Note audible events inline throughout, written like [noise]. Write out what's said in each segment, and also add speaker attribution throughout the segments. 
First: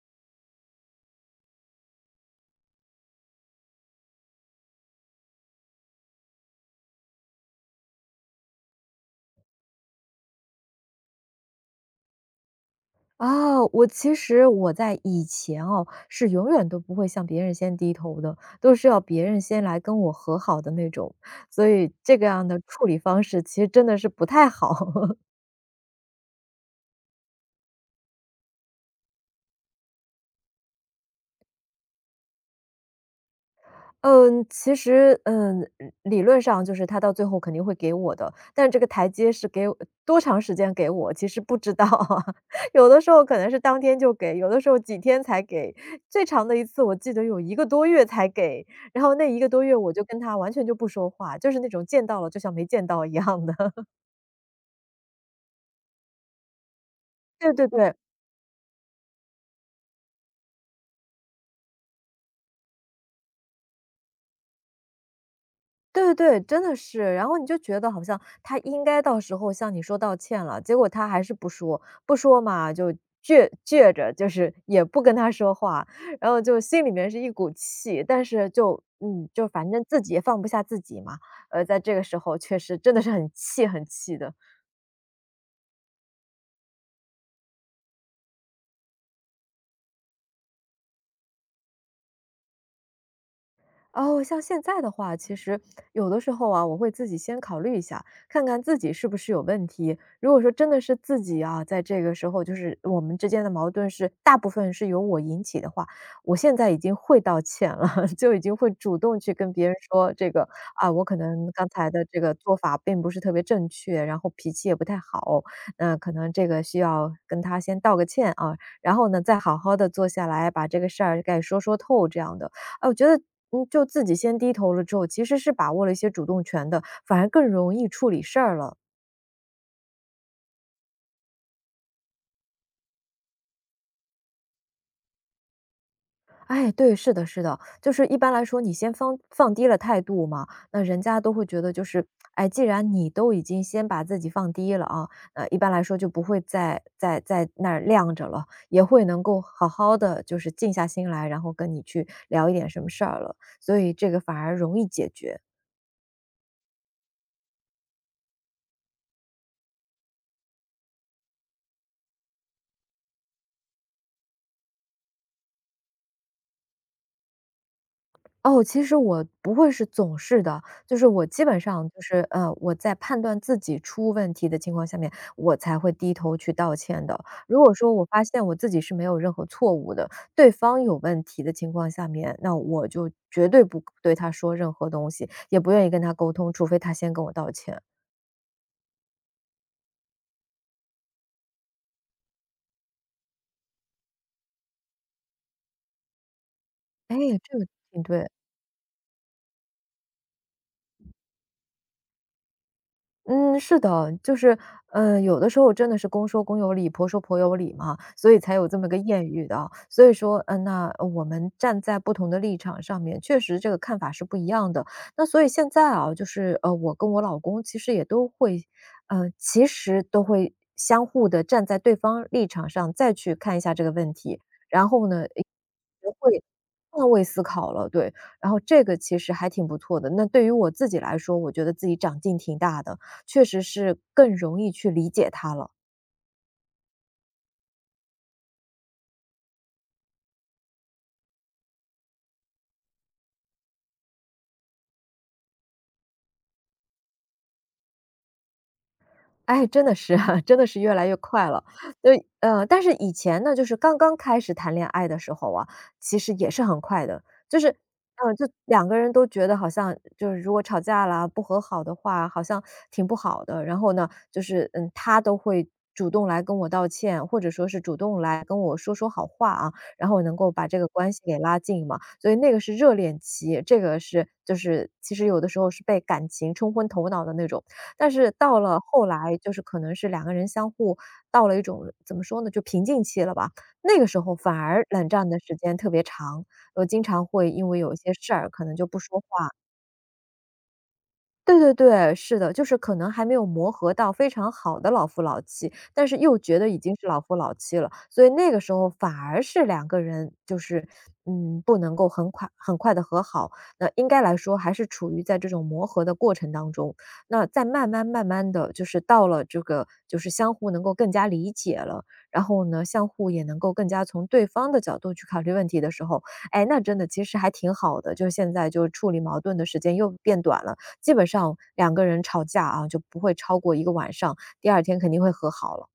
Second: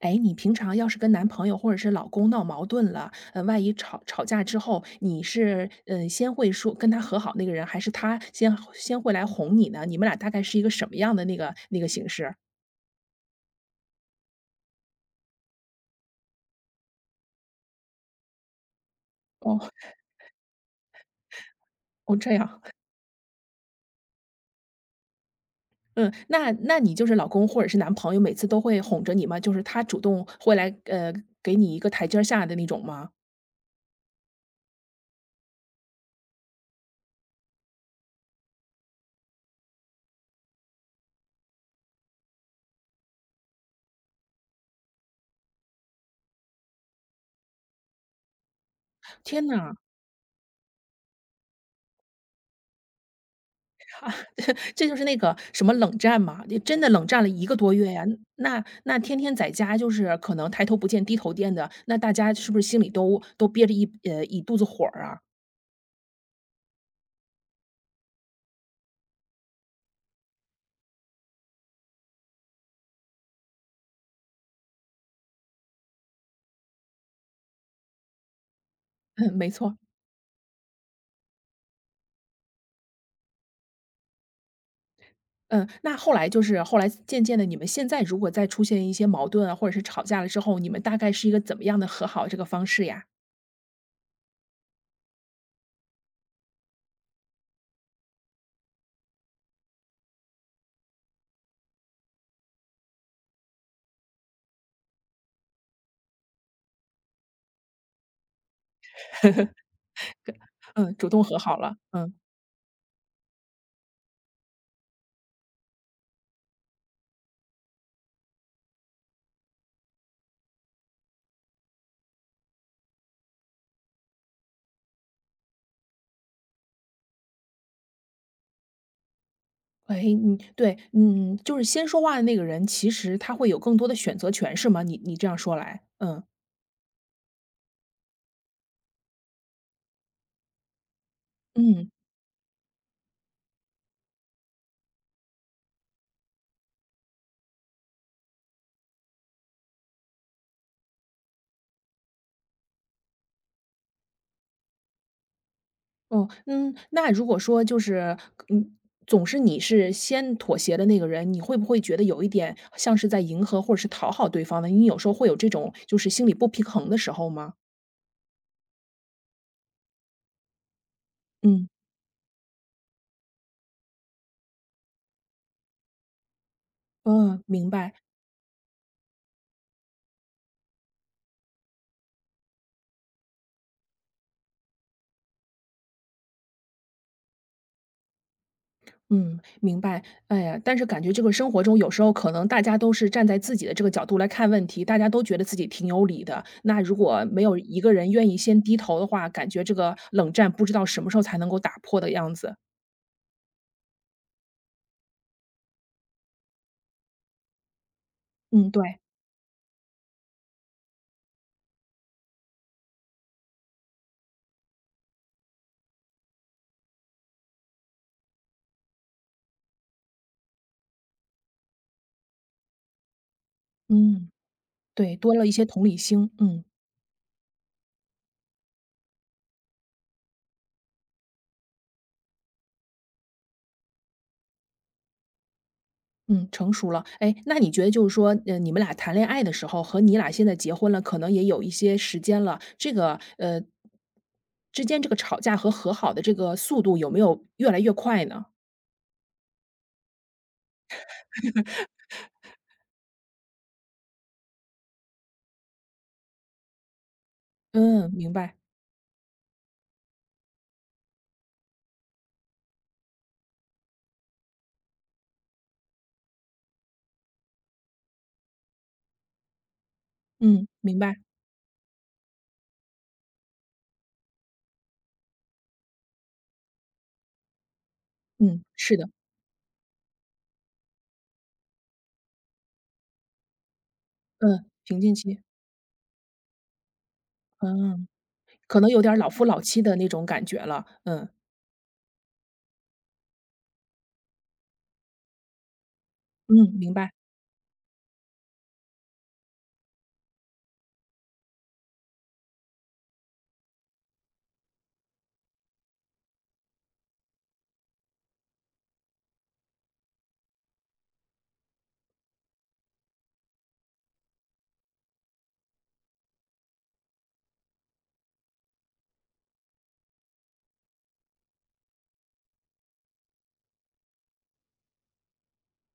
Speaker 1: 哎，你平常要是跟男朋友或者是老公闹矛盾了，万一吵吵架之后，你是先会说跟他和好那个人，还是他先会来哄你呢？你们俩大概是一个什么样的那个形式？
Speaker 2: 我其实我在以前是永远都不会向别人先低头的，都是要别人
Speaker 1: 哦
Speaker 2: 先来跟我和好的那种，所以
Speaker 1: 哦，
Speaker 2: 这个
Speaker 1: 这
Speaker 2: 样的
Speaker 1: 样，
Speaker 2: 处理方式其实真的是不太好。[laughs]
Speaker 1: 嗯，那你就是老公或者是男朋友，每次都会哄着你吗？就是他主动会来给你一个台阶儿下的那种吗？
Speaker 2: 嗯，其实，嗯，理论上就是他到最后肯定会给我的，但这个台阶是给我多长时间给我，其实不知道啊。[laughs] 有的时候可能是当天就给，有的时候几天才给，最长的一次我记得有一个多月才给，然后那一
Speaker 1: 天
Speaker 2: 个多月
Speaker 1: 呐！
Speaker 2: 我就跟他完全就不说话，就是那种见到了就像没见到一样的。[laughs]
Speaker 1: 这就是那个什么冷战嘛，就真的冷战了一
Speaker 2: 对
Speaker 1: 个
Speaker 2: 对
Speaker 1: 多月
Speaker 2: 对。
Speaker 1: 呀。那天天在家就是可能抬头不见低头见的，那大家是不是心里都憋着一肚子火儿啊？
Speaker 2: 对对对，真的是。然后你就觉得好像他应该到时候向你说道歉了，结果他还是不说，不说嘛就倔倔着，就是也不跟他说话，然后就心里面是一股气，但是就
Speaker 1: [laughs]
Speaker 2: 嗯，
Speaker 1: 嗯，
Speaker 2: 就
Speaker 1: 没
Speaker 2: 反
Speaker 1: 错。
Speaker 2: 正自己也放不下自己嘛，在这个时候确实真的是很气很气的。
Speaker 1: 嗯，那后来渐渐的，你们现在如果再出现一些矛盾啊，或者是吵架了之后，你们大概是一个怎么样的和好这个方式呀？
Speaker 2: 哦，像现在的话，其实有的时候啊，我会自己先考虑一下，看看自己是不是有问题。如果说真的是自己啊，在这个时候就是我们之间的矛盾是大部分是由我引起的话，我现在已经会道歉了，[laughs] 就已经会主动去跟别
Speaker 1: [laughs]
Speaker 2: 人说这个啊，
Speaker 1: 嗯，
Speaker 2: 我
Speaker 1: 主
Speaker 2: 可
Speaker 1: 动和
Speaker 2: 能
Speaker 1: 好
Speaker 2: 刚
Speaker 1: 了，
Speaker 2: 才的
Speaker 1: 嗯。
Speaker 2: 这个做法并不是特别正确，然后脾气也不太好，那可能这个需要跟他先道个歉啊，然后呢，再好好的坐下来把这个事儿该说说透这样的。哎，我觉得，嗯，就自己先低头了之后，其实是把握了一些主动权的，反而更容易处理事儿了。
Speaker 1: 哎，你对，嗯，就是先说话的那个人，其实他会有更多的选择权，是吗？你这样说来，嗯
Speaker 2: 哎，对，是的，是的，就是一般来说，你先放低了态度嘛，那人家都会觉得就
Speaker 1: 嗯。
Speaker 2: 是，哎，既然你都已经先把自己放低了啊，那一般来说就不会再在那儿晾着了，也会能够好好的就是静下心来，然后跟你去聊一点什么事儿了，所以这个反而容易解决。
Speaker 1: 哦，嗯，那如果说就是，嗯，总是你是先妥协的那个人，你会不会觉得有一点像是在迎合或者是讨好对方呢？你有时候会有这种就是心理不平衡的时候吗？
Speaker 2: 哦，其实我不会是总是的，就是我基本
Speaker 1: 嗯，
Speaker 2: 上就是，我在判断自己出问题的情况下面，我才会低头去道歉的。
Speaker 1: 哦，
Speaker 2: 如
Speaker 1: 明
Speaker 2: 果说
Speaker 1: 白，
Speaker 2: 我发现我自己是没有任何错误的，对方有问题的情况下面，那我就绝对不对他说任何东西，也不愿意跟他沟通，除非他先跟我道歉。
Speaker 1: 嗯，明白。哎呀，但是感觉这个生活中有时候可能大家都是站在自己的这个角度来看问题，大家都觉得自己挺有理的。那如
Speaker 2: 哎，
Speaker 1: 果没有
Speaker 2: 这个
Speaker 1: 一个
Speaker 2: 挺
Speaker 1: 人
Speaker 2: 对。
Speaker 1: 愿意先低头的话，感觉这个冷战不知道什么时候才能够打破的样子。
Speaker 2: 嗯，是的，就是，有的时候真的是公说公有理，婆说婆有理嘛，所以才有
Speaker 1: 嗯，
Speaker 2: 这么个
Speaker 1: 对，
Speaker 2: 谚语的。所以说，嗯，那我们站在不同的立场上面，确实这个看法是不一样的。那所以现在啊，我跟我老公其实也都会，呃，其实都会相互的站在对方立场上再去看一下这个问
Speaker 1: 嗯。
Speaker 2: 题，然后
Speaker 1: 对，
Speaker 2: 呢，
Speaker 1: 多
Speaker 2: 也
Speaker 1: 了一些同理心，
Speaker 2: 会
Speaker 1: 嗯，
Speaker 2: 换位思考了，对。然后这个其实还挺不错的。那对于我自己来说，我觉得自己长进挺大的。确实是更容易去理解它了。
Speaker 1: 嗯，成熟了。哎，那你觉得就是说，你们俩谈恋爱的时候和你俩现在结婚了，可能也有一些时间了，这个，之间这个吵架和和好的这个速度有没有越来越快呢？
Speaker 2: 哎，真的是啊，[laughs] 真的是越来越快了。对，但是以前呢，就是刚刚开始谈恋爱的时候啊，其实也是很快的，
Speaker 1: 嗯，明
Speaker 2: 就
Speaker 1: 白，
Speaker 2: 两个人都觉得好像就是如果吵架啦、不和好的话，好像挺不好的。然后呢，他都会主动来跟我道歉，或者说是主动来跟我说说好话啊，然后能够把
Speaker 1: 嗯，
Speaker 2: 这个
Speaker 1: 明
Speaker 2: 关
Speaker 1: 白，
Speaker 2: 系给拉近嘛。所以那个是热恋期，这个是就是其实有的时候是被感情冲昏头脑的那种。但是到
Speaker 1: 嗯，
Speaker 2: 了
Speaker 1: 是
Speaker 2: 后
Speaker 1: 的，
Speaker 2: 来，就是可能是两个人相互到了一种怎么说呢，就瓶颈期了吧。那个时候反
Speaker 1: 嗯，
Speaker 2: 而
Speaker 1: 平
Speaker 2: 冷
Speaker 1: 静
Speaker 2: 战的
Speaker 1: 期，
Speaker 2: 时间特别长，我经常会因为有一
Speaker 1: 嗯，
Speaker 2: 些事儿可能
Speaker 1: 可
Speaker 2: 就
Speaker 1: 能
Speaker 2: 不
Speaker 1: 有点儿
Speaker 2: 说
Speaker 1: 老夫
Speaker 2: 话。
Speaker 1: 老妻的那种感觉了，嗯，
Speaker 2: 对对对，是的，就是可能还没有磨合到非常好的老夫老妻，但是又觉得
Speaker 1: 嗯，
Speaker 2: 已
Speaker 1: 明
Speaker 2: 经是
Speaker 1: 白。
Speaker 2: 老夫老妻了，所以那个时候反而是两个人就是，嗯，不能够很快很快的和好，那应该来说还是处于在这种磨合的过程当中，那再慢慢慢慢的就是到了这个就是相互能够更加理解了，然后呢，相互也能够更加从对方的角度去考虑问题的时候，哎，那真的其实还挺好的，就是现在就处理矛盾的时间又变短了。基本上两个人吵架啊，就不会超过一个晚上，第二天肯定会和好了。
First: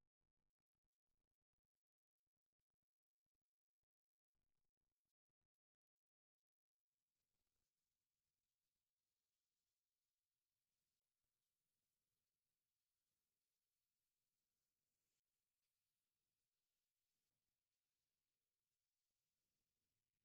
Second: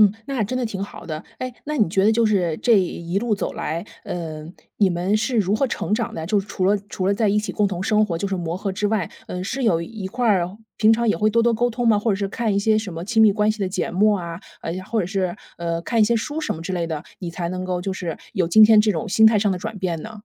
Speaker 1: 嗯，那真的挺好的。哎，那你觉得就是这一路走来，嗯，你们是如何成长的？就是除了在一起共同生活，就是磨合之外，嗯，是有一块儿平常也会多多沟通吗？或者是看一些什么亲密关系的节目啊，或者是看一些书什么之类的，你才能够就是有今天这种心态上的转变呢？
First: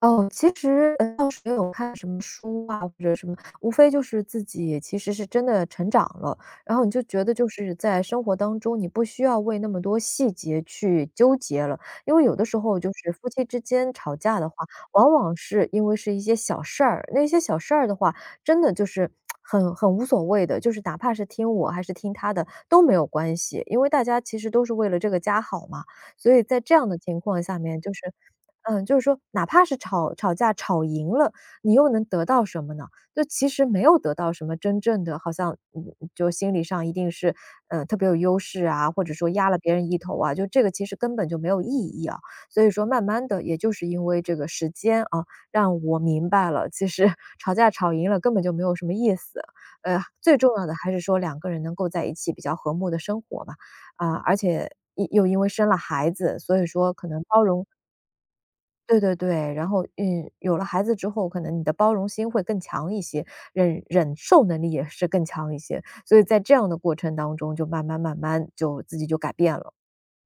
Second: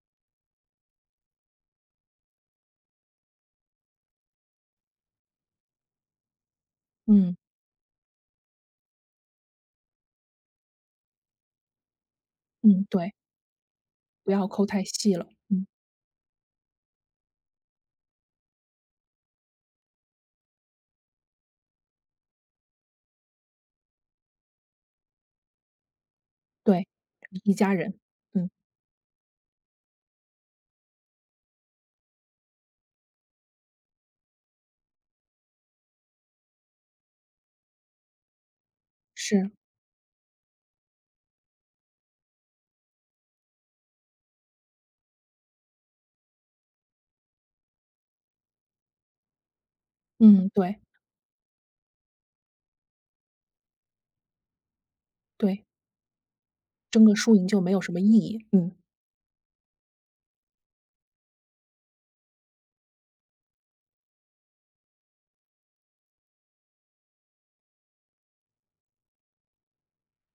Speaker 2: 哦，其实，倒是没有看什么书啊，或者什么，无非就是自己其实是真的成长了，然后你就觉得
Speaker 1: 嗯
Speaker 2: 就是在生活当中，你不需要为那么多细节去纠结了。因为有的时候
Speaker 1: 嗯，
Speaker 2: 就是
Speaker 1: 对，
Speaker 2: 夫妻之间吵
Speaker 1: 不
Speaker 2: 架的
Speaker 1: 要
Speaker 2: 话，
Speaker 1: 抠太
Speaker 2: 往
Speaker 1: 细了。
Speaker 2: 往是
Speaker 1: 嗯，
Speaker 2: 因为是一些小事儿，那些小事儿的话，真的就是很无所谓的，就是哪怕是听我还是听他的都没有关系，因为大家其实都是为了这个家好嘛。所以在这样
Speaker 1: 对，
Speaker 2: 的情况
Speaker 1: 一
Speaker 2: 下
Speaker 1: 家
Speaker 2: 面，
Speaker 1: 人。嗯，
Speaker 2: 就是说哪怕是吵吵架吵赢了，你又能得到什么呢？就其实没有得到什么真正的，好像就心理上一定是特别有优势啊，或者说压
Speaker 1: 是，
Speaker 2: 了别人一头啊，就这个其实根本就没有意义啊。所以说慢慢的，也就是因为这个时间啊，让我明白了，其实 [laughs] 吵架吵赢了根本就没有什么意思。呃，最
Speaker 1: 嗯，
Speaker 2: 重要的
Speaker 1: 对
Speaker 2: 还是说两个人能够在一起比较和睦的生活嘛，啊、而且。又因为
Speaker 1: 对，
Speaker 2: 生了孩子，所以说
Speaker 1: 争
Speaker 2: 可
Speaker 1: 个
Speaker 2: 能
Speaker 1: 输
Speaker 2: 包
Speaker 1: 赢就
Speaker 2: 容
Speaker 1: 没有什么意义。嗯。
Speaker 2: 对对对，然后，嗯，有了孩子之后，可能你的包容心会更强一些，忍受能力也是更强一些，所以在这样的过程当中，就慢慢慢慢就自己就改变了。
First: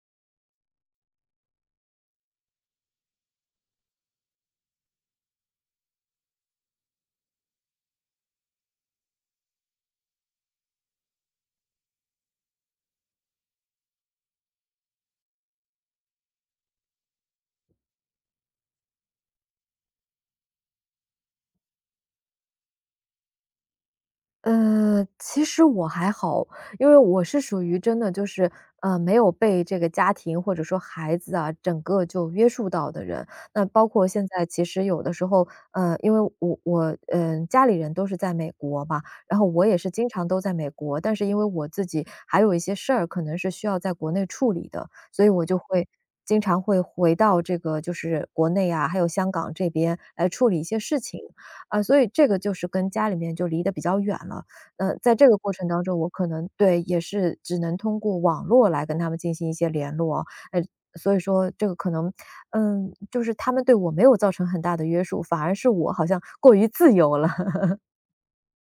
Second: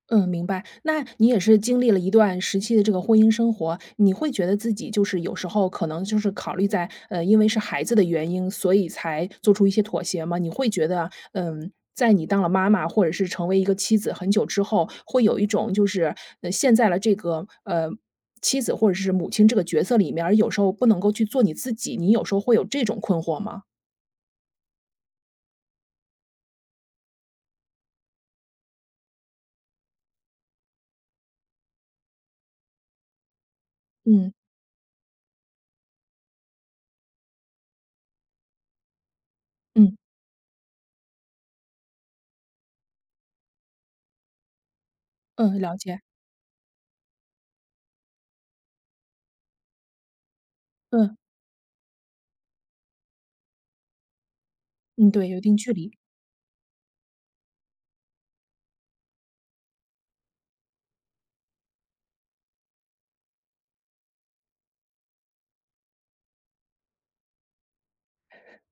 Speaker 1: 嗯，明白。那你也是经历了一段时期的这个婚姻生活，你会觉得自己就是有时候可能就是考虑在，因为是孩子的原因，所以才做出一些妥协吗？你会觉得，在你当了妈妈或者是成为一个妻子很久之后，会有一种就是，陷在了这个，妻子或者是母亲这个角色里面而有时候不能够去做你自己，你有时候会有这种困惑吗？
Speaker 2: 呃，其实我还好，因为我是属于真的就是，呃，没有被这个家庭或者说孩子啊，整个就约束到的人。那包括现
Speaker 1: 嗯，
Speaker 2: 在其实有的时候，呃，因为我家里人都是在美国嘛，然后我也是
Speaker 1: 嗯，
Speaker 2: 经常都在美国，但是因为我自己还有一些事儿，可能是需要在国内处理的，所以我就
Speaker 1: 嗯，了
Speaker 2: 会
Speaker 1: 解。
Speaker 2: 经常会回到这个就是国内啊，还有香港这边来处理一些事
Speaker 1: 嗯，
Speaker 2: 情。啊，所以这个就是跟家里面就离得比较远了。呃，
Speaker 1: 嗯，
Speaker 2: 在这
Speaker 1: 对，
Speaker 2: 个
Speaker 1: 有一
Speaker 2: 过
Speaker 1: 定
Speaker 2: 程
Speaker 1: 距
Speaker 2: 当
Speaker 1: 离。
Speaker 2: 中，我可能对，也是只能通过网络来跟他们进行一些联络。呃，所以说这个可能，嗯，就是他们对我没有造成很大的约束，反而是我好像过于自由了。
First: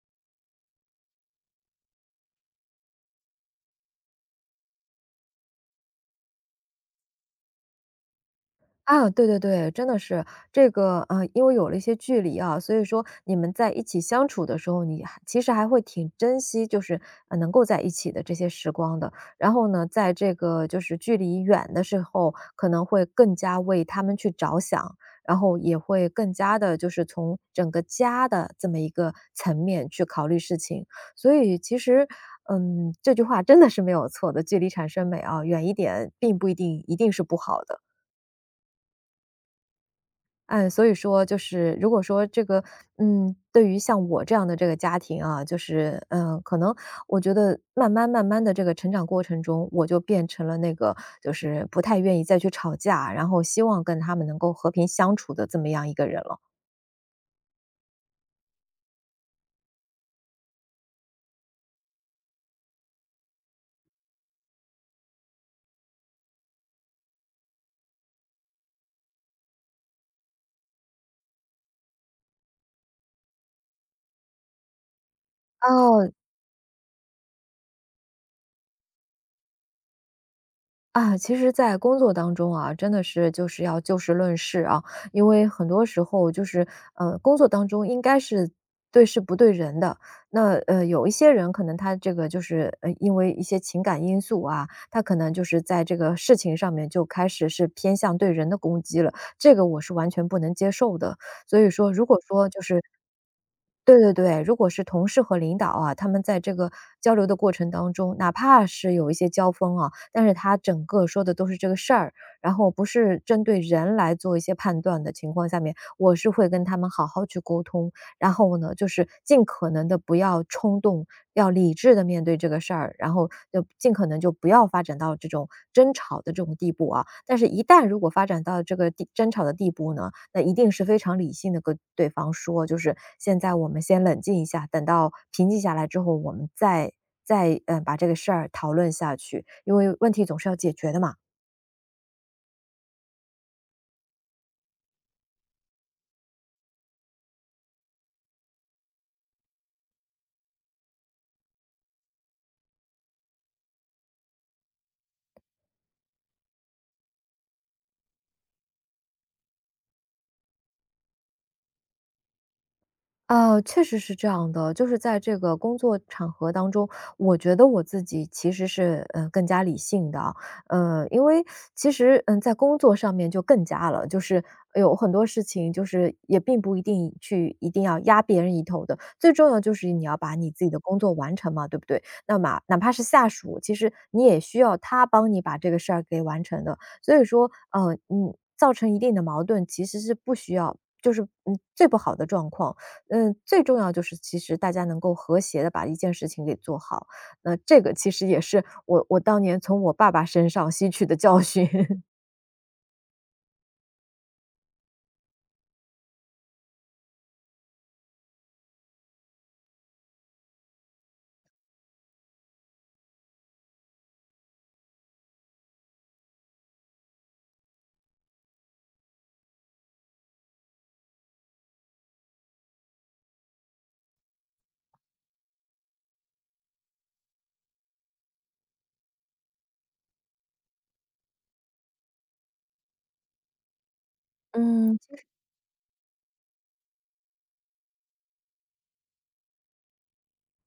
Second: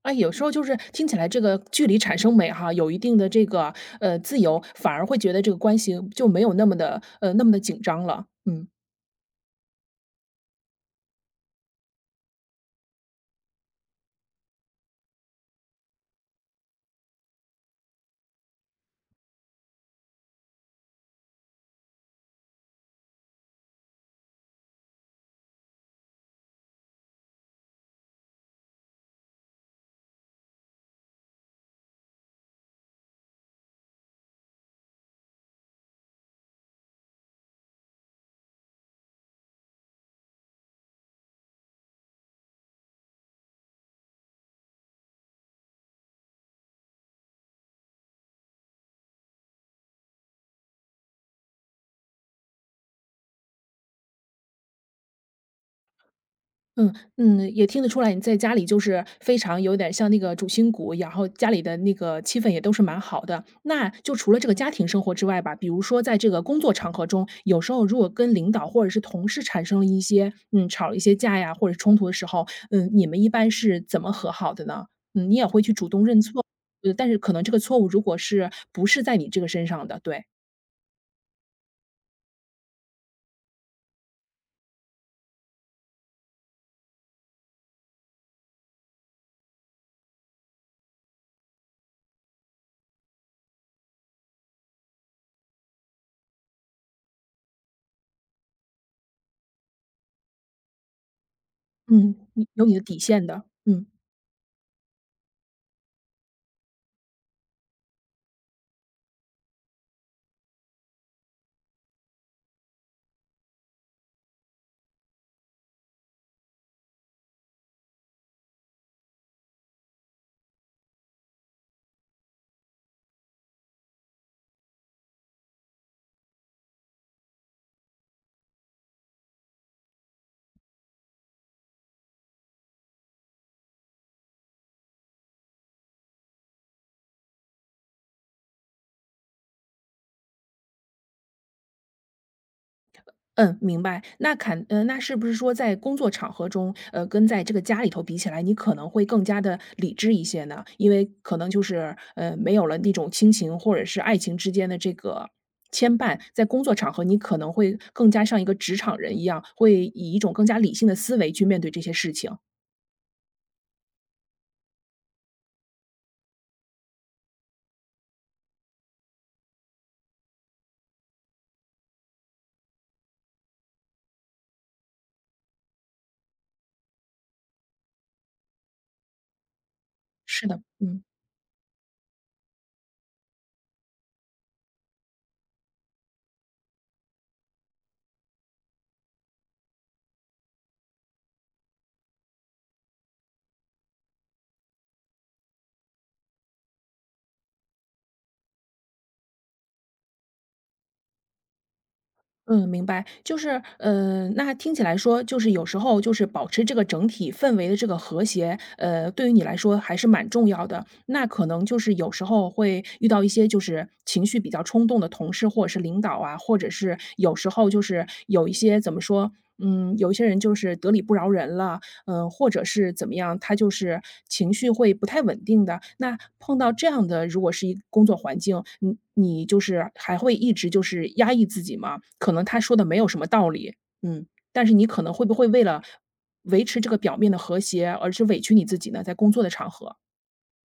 Speaker 1: 哎，有时候就是听起来这个距离产生美哈，有一定的这个，自由，反而会觉得这个关系就没有那么的紧张了，嗯。
Speaker 2: 啊，对对对，真的是这个啊，因为有了一些距离啊，所以说你们在一起相处的时候，你还其实还会挺珍惜，就是能够在一起的这些时光的。然后呢，在这个就是距离远的时候，可能会更加为他们去着想，然后也会更加的，就是从整个家的这么一个层面去考虑事情。所以其实，这句话真的是没有错的，距离产生美啊，远一点并不一定一定是不好的。嗯，所以说就是如果说这个，对于像我这样的这个家庭啊，就是，可能我觉得慢慢慢慢的这个成长过程中，我就变成了那个就是不太愿意再去吵架，然后希望跟他们能够和平相处的这么样一个人了。
Speaker 1: 嗯嗯，也听得出来，你在家里就是非常有点像那个主心骨，然后家里的那个气氛也都是蛮好的。那就除了这个家庭生活之外吧，比如说在这个工作场合中，有时候如果跟领导或者是同事产生了一些吵了一些架呀，或者冲突的时候，嗯，你们一般是怎么和好的呢？嗯，你也会去主动
Speaker 2: 哦，
Speaker 1: 认错，但是可能这个错误如果是不是在你这个身上的，对，
Speaker 2: 其实在工作当中啊，真的是就是要就事论事啊，因为很多时候就是，工作当中应该是对事不对人的。那有一些人可能他这个就是，因为一些情感因素啊，他可能就是在这个事情上面就开始是偏向对人的攻击了，这个我是完全不能接受的。所以说，如
Speaker 1: 嗯，
Speaker 2: 果
Speaker 1: 你
Speaker 2: 说就
Speaker 1: 有你的
Speaker 2: 是
Speaker 1: 底线的，嗯。
Speaker 2: 对对对，如果是同事和领导啊，他们在这个交流的过程当中，哪怕是有一些交锋啊，但是他整个说的都是这个事儿，然后不是针对人来做一些判断的情况下面，我是会跟他们好好去沟通，然后呢，就是尽可能的不要冲动，要理智的面对这个事儿，然后就尽可能就不要发展到这种争吵的这种地步啊。但是，一旦如果发展到这个地争吵的地步呢，那一定是非常理性的，跟对方说，就是现在我们先冷静一下，等到平静下来之后，我们再把这个事儿讨论下去，因为问题总是要解决的嘛。
Speaker 1: 嗯，明白。那是不是说在工作场合中，跟在这个家里头比起来，你可能会更加的理智一些呢？因为可能就是，没有了那种亲情或者是爱情之间的这个牵绊，在工作场合你可能会更加像一个职场人一样，会以一种更加理性的思维去面对这些事情，
Speaker 2: 确实是这样的，就是在这个工作场合当中，我觉得我自己其实是，更加理性的，因为其实，在工作上面就更加了，就是有很多事情就是也并不一定去一定要压别人一头的，最重要就是你要把
Speaker 1: 是
Speaker 2: 你
Speaker 1: 的，
Speaker 2: 自己的工
Speaker 1: 嗯。
Speaker 2: 作完成嘛，对不对？那么哪怕是下属，其实你也需要他帮你把这个事儿给完成的，所以说，造成一定的矛盾其实是不需要，就是最不好的状况。嗯，最重要就是其实大家能够和谐的把一件事情给做好，那这个其实也是我当年从我爸爸身上吸取的教训。[laughs]
Speaker 1: 嗯，明白，就是，那听起来说，就是有时候就是保持这个整体氛围的这个和谐，对于你来说还是蛮重要的。那可能就是有时候会遇到一些就是情绪比较冲动的同事或者是领导啊，或者是有时候就是有一些怎么说，嗯，有一些人就是得理不饶人了，嗯，或者是怎么样，他就是情绪会不太稳定的。那碰到这样的，如果是一个工作环境，你就是还会一直就是压抑自己吗？可能他说的没有什么道理，嗯，但是你
Speaker 2: 嗯。
Speaker 1: 可能会不会为了维持这个表面的和谐，而是委屈你自己呢？在工作的场合，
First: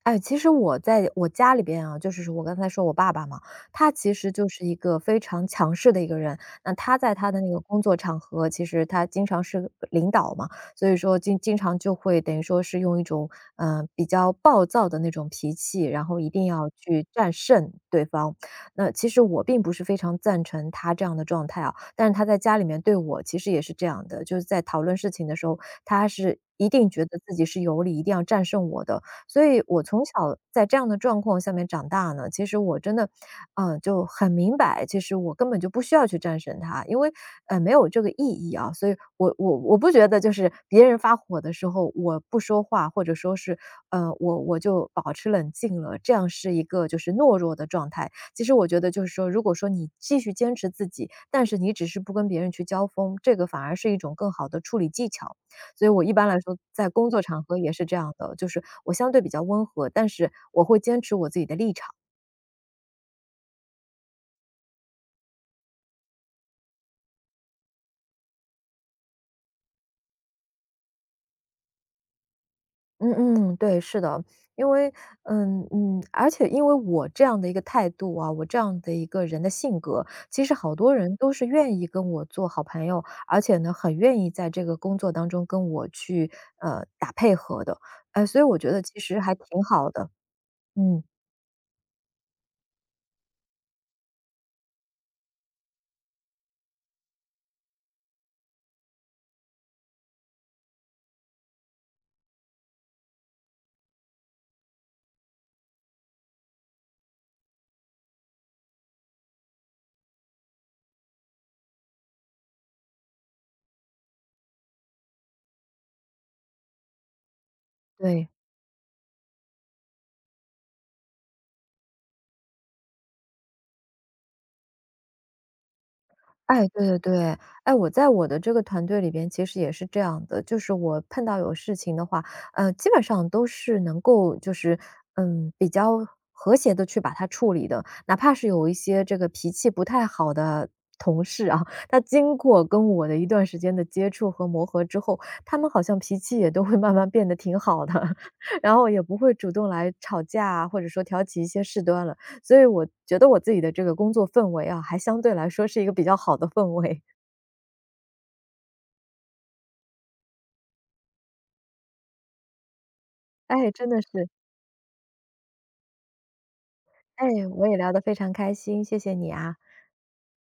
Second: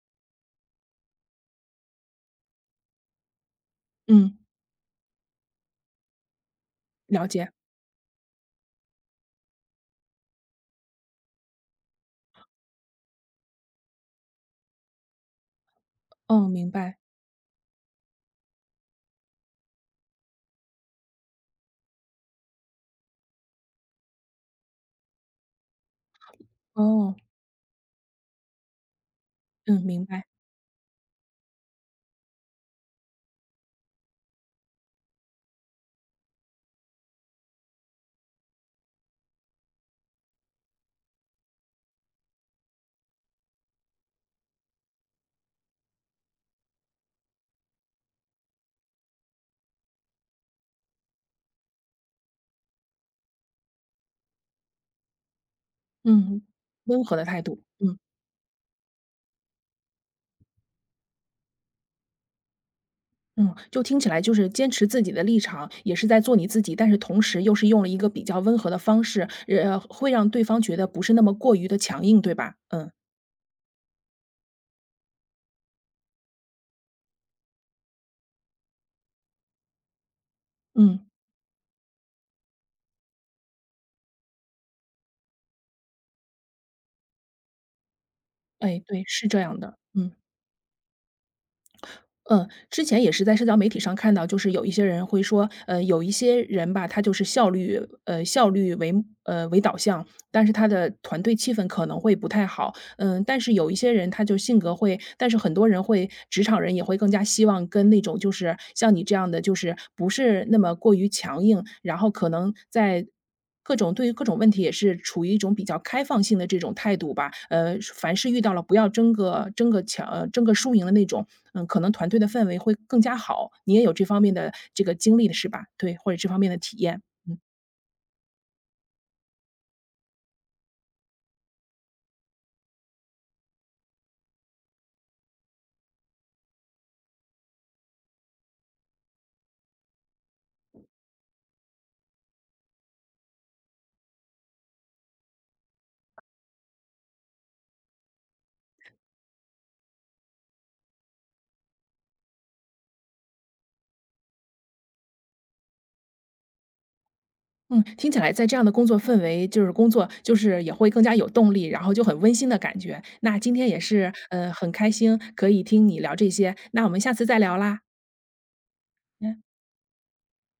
Speaker 2: 哎，其实我在我家里边啊，就是说我刚才说我爸爸嘛，他其实
Speaker 1: 嗯，
Speaker 2: 就是一个非常强势的一个人。那他在
Speaker 1: 了
Speaker 2: 他的那
Speaker 1: 解，
Speaker 2: 个工作场合，其实他经常是个领导嘛，所以说经常就会等于说是用一种比较暴躁的那种脾气，然后一定
Speaker 1: 哦，
Speaker 2: 要
Speaker 1: 明白，
Speaker 2: 去战胜对方。那其实我并不是非常赞成他这样的状态啊，但是他在家里面对我其实也是这样的，就是在讨论事情的时候，他是。一定觉
Speaker 1: 哦，
Speaker 2: 得自己是有理，一定要战胜我的，所以我
Speaker 1: 嗯，
Speaker 2: 从
Speaker 1: 明白，
Speaker 2: 小在这样的状况下面长大呢，其实我真的，嗯，就很明白，其实我根本就不需要去战胜它，因为，没有这个意义啊。所以我不觉得就是别人发火的时候我不说话，或者说是，我就保持冷静了，这样是一个就是懦弱的状态。其实我觉得就是说，如果说你继续坚持自己，但是你只是不跟别人去交锋，这个反而是一种更好的处理技巧。所以我一般来
Speaker 1: 嗯，
Speaker 2: 说在
Speaker 1: 温
Speaker 2: 工
Speaker 1: 和
Speaker 2: 作
Speaker 1: 的态
Speaker 2: 场合
Speaker 1: 度，
Speaker 2: 也是这
Speaker 1: 嗯。
Speaker 2: 样的，就是我相对比较温和，但是我会坚持我自己的立场。
Speaker 1: 嗯，就听起来就是坚持自己的立场，也是在做你自己，但是同时又是用了一个比较温和的方式，会让对方觉得不是那么过于的强硬，对吧？嗯
Speaker 2: 嗯嗯，对，是的，因为，嗯嗯，而且因为我这样的一个态度啊，我这样的一个人的性格，其实好多
Speaker 1: 嗯，
Speaker 2: 人都是愿意跟我做好朋友，而且呢，很愿意在这个工作当中跟我去打配合的，哎、所以我觉得
Speaker 1: 哎，
Speaker 2: 其
Speaker 1: 对，
Speaker 2: 实
Speaker 1: 是
Speaker 2: 还
Speaker 1: 这样
Speaker 2: 挺
Speaker 1: 的，
Speaker 2: 好的，
Speaker 1: 嗯。
Speaker 2: 嗯，
Speaker 1: 嗯，之前也是在社交媒体上看到，就是有一些人会说，有一些人吧，他就是效率为导向，但是他的团队气氛可能会不太好，嗯，但是有一些人他就性格会但是很多人会职场人也会更加希望跟那种就是像你这样的，就是不是那么过于强硬，然后可能在对于各种问题也是处于一种比较开放性的这种态度吧。凡
Speaker 2: 对。
Speaker 1: 是遇到了不要争个输赢的那种，嗯，可能团队的氛围会更加好。你也有这方面的这个经历的是吧？对，或者这方面的
Speaker 2: 哎，
Speaker 1: 体
Speaker 2: 对对
Speaker 1: 验。
Speaker 2: 对。哎，我在我的这个团队里边其实也是这样的，就是我碰到有事情的话，基本上都是能够就是，比较和谐的去把它处理的。哪怕是有一些这个脾气不太好的同事啊，他经过跟我的一段时间的接触和磨合之后，他们好像脾气也都会慢慢变得挺好的，[laughs] 然后也不会主动来吵架啊，或者说挑起一些事端了。所以我觉得我自己的这个工作氛围啊，还相对来说是一个比较好的氛围。[laughs]
Speaker 1: 嗯，听起来在这样的工作氛围，就是工作就是也会更加有动力，然后就很温馨的感觉。那今天
Speaker 2: 哎，
Speaker 1: 也
Speaker 2: 真的
Speaker 1: 是，
Speaker 2: 是，
Speaker 1: 嗯，很开心可以听你聊这些，那我们下次
Speaker 2: 哎，
Speaker 1: 再聊
Speaker 2: 我也
Speaker 1: 啦。
Speaker 2: 聊得非常开心，谢谢你
Speaker 1: 嗯。
Speaker 2: 啊。